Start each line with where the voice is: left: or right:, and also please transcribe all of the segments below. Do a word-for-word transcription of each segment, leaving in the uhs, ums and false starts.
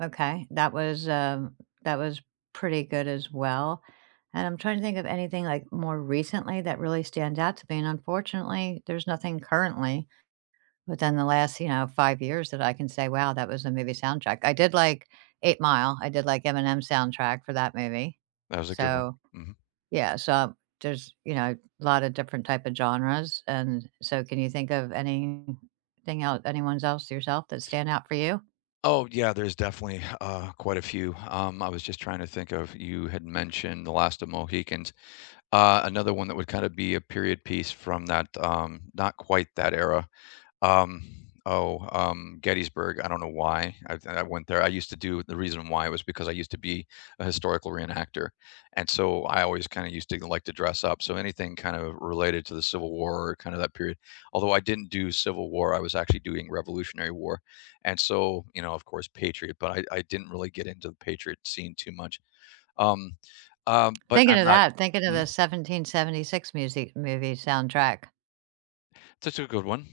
right: Okay, that was, um, that was pretty good as well, and I'm trying to think of anything like more recently that really stands out to me and unfortunately, there's nothing currently within the last, you know, five years that I can say, "Wow, that was the movie soundtrack." I did, like, 8 Mile. I did, like, Eminem's soundtrack for that movie.
left: That was a good one.
right: So,
left: Mhm.
right: yeah so there's, you know, a lotta different type of genres, and so, can you think of anything el anyone's else yourself that stand out for you?
left: Oh, yeah, there's definitely, uh, quite a few. Um, I was just trying to think of you had mentioned The Last of Mohicans. Uh, another one that would kinda be a period piece from that, um, not quite that era, um, oh, um, Gettysburg. I don't know why I've and I went there. I used to do the reason why was because I used to be a historical reenactor, and so I always kinda used to like to dress up. So anything kind of related to the Civil War, kinda that period. Although I didn't do Civil War, I was actually doing Revolutionary War, and so, you know, of course, Patriot, but I I didn't really get into Patriot scene too much. Um, um, but
right: Thinking
left: I'm
right: of
left: not
right: that, thinking of the
left: Mm?
right: 1776 musi movie soundtrack.
left: That's a good one.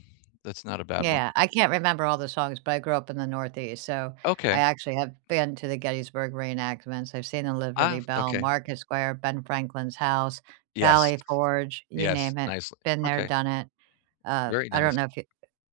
left: That's not a bad one.
right: Yeah, I can't remember all the songs, but I grew up in the Northeast, so I
left: Okay.
right: actually have been to the Gettysburg reenactments. I've seen the
left: Ah,
right: Liberty
left: f
right: Bell,
left: okay.
right: Market Square, Ben Franklin's house,
left: Yes.
right: Valley Forge, you
left: Yes,
right: name it,
left: nicely.
right: been there,
left: Okay.
right: done it. Uh,
left: Very
right: I don't
left: nice.
right: know if you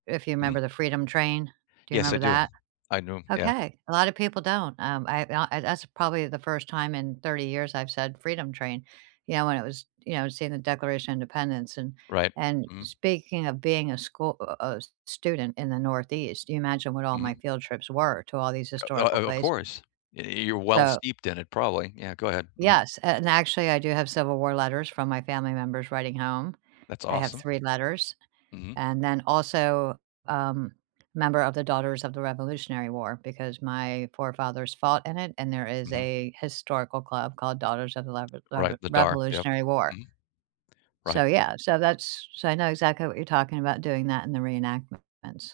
right: if you 'member
left: Mhm.
right: the Freedom Train- do you
left: Yes, I
right: remember
left: do.
right: that?
left: I do, yeah.
right: Okay, a lotta people don't. Um, I and o I that's probably the first time in thirty years I've said Freedom Train, you know, when it was you know, seeing the Declaration of Independence and
left: Right.
right: and
left: Mhm.
right: speaking of being a schoo u u uh, s student in the Northeast, you imagine what all my
left: Mhm.
right: field trips were to all these
left: U Uh,
right: historical
left: o of course.
right: places,
left: Y You're well
right: so
left: steeped in it, probably. Yeah, go ahead. Mhm.
right: Yes, and actually I do have Civil War letters from my family members writing home.
left: That's
right: I have
left: awesome.
right: three letters
left: Mhm
right: and then also, um, member of the Daughters of the Revolutionary War because my forefathers fought in it and there is
left: Mhm.
right: a historical club called Daughters of the lever
left: Right,
right: lever
left: the Daughter Yup.
right: Revolutionary War.
left: Mhm. Right.
right: So yeah, so that's so I know exactly what you're talking about doing that in the reenactments.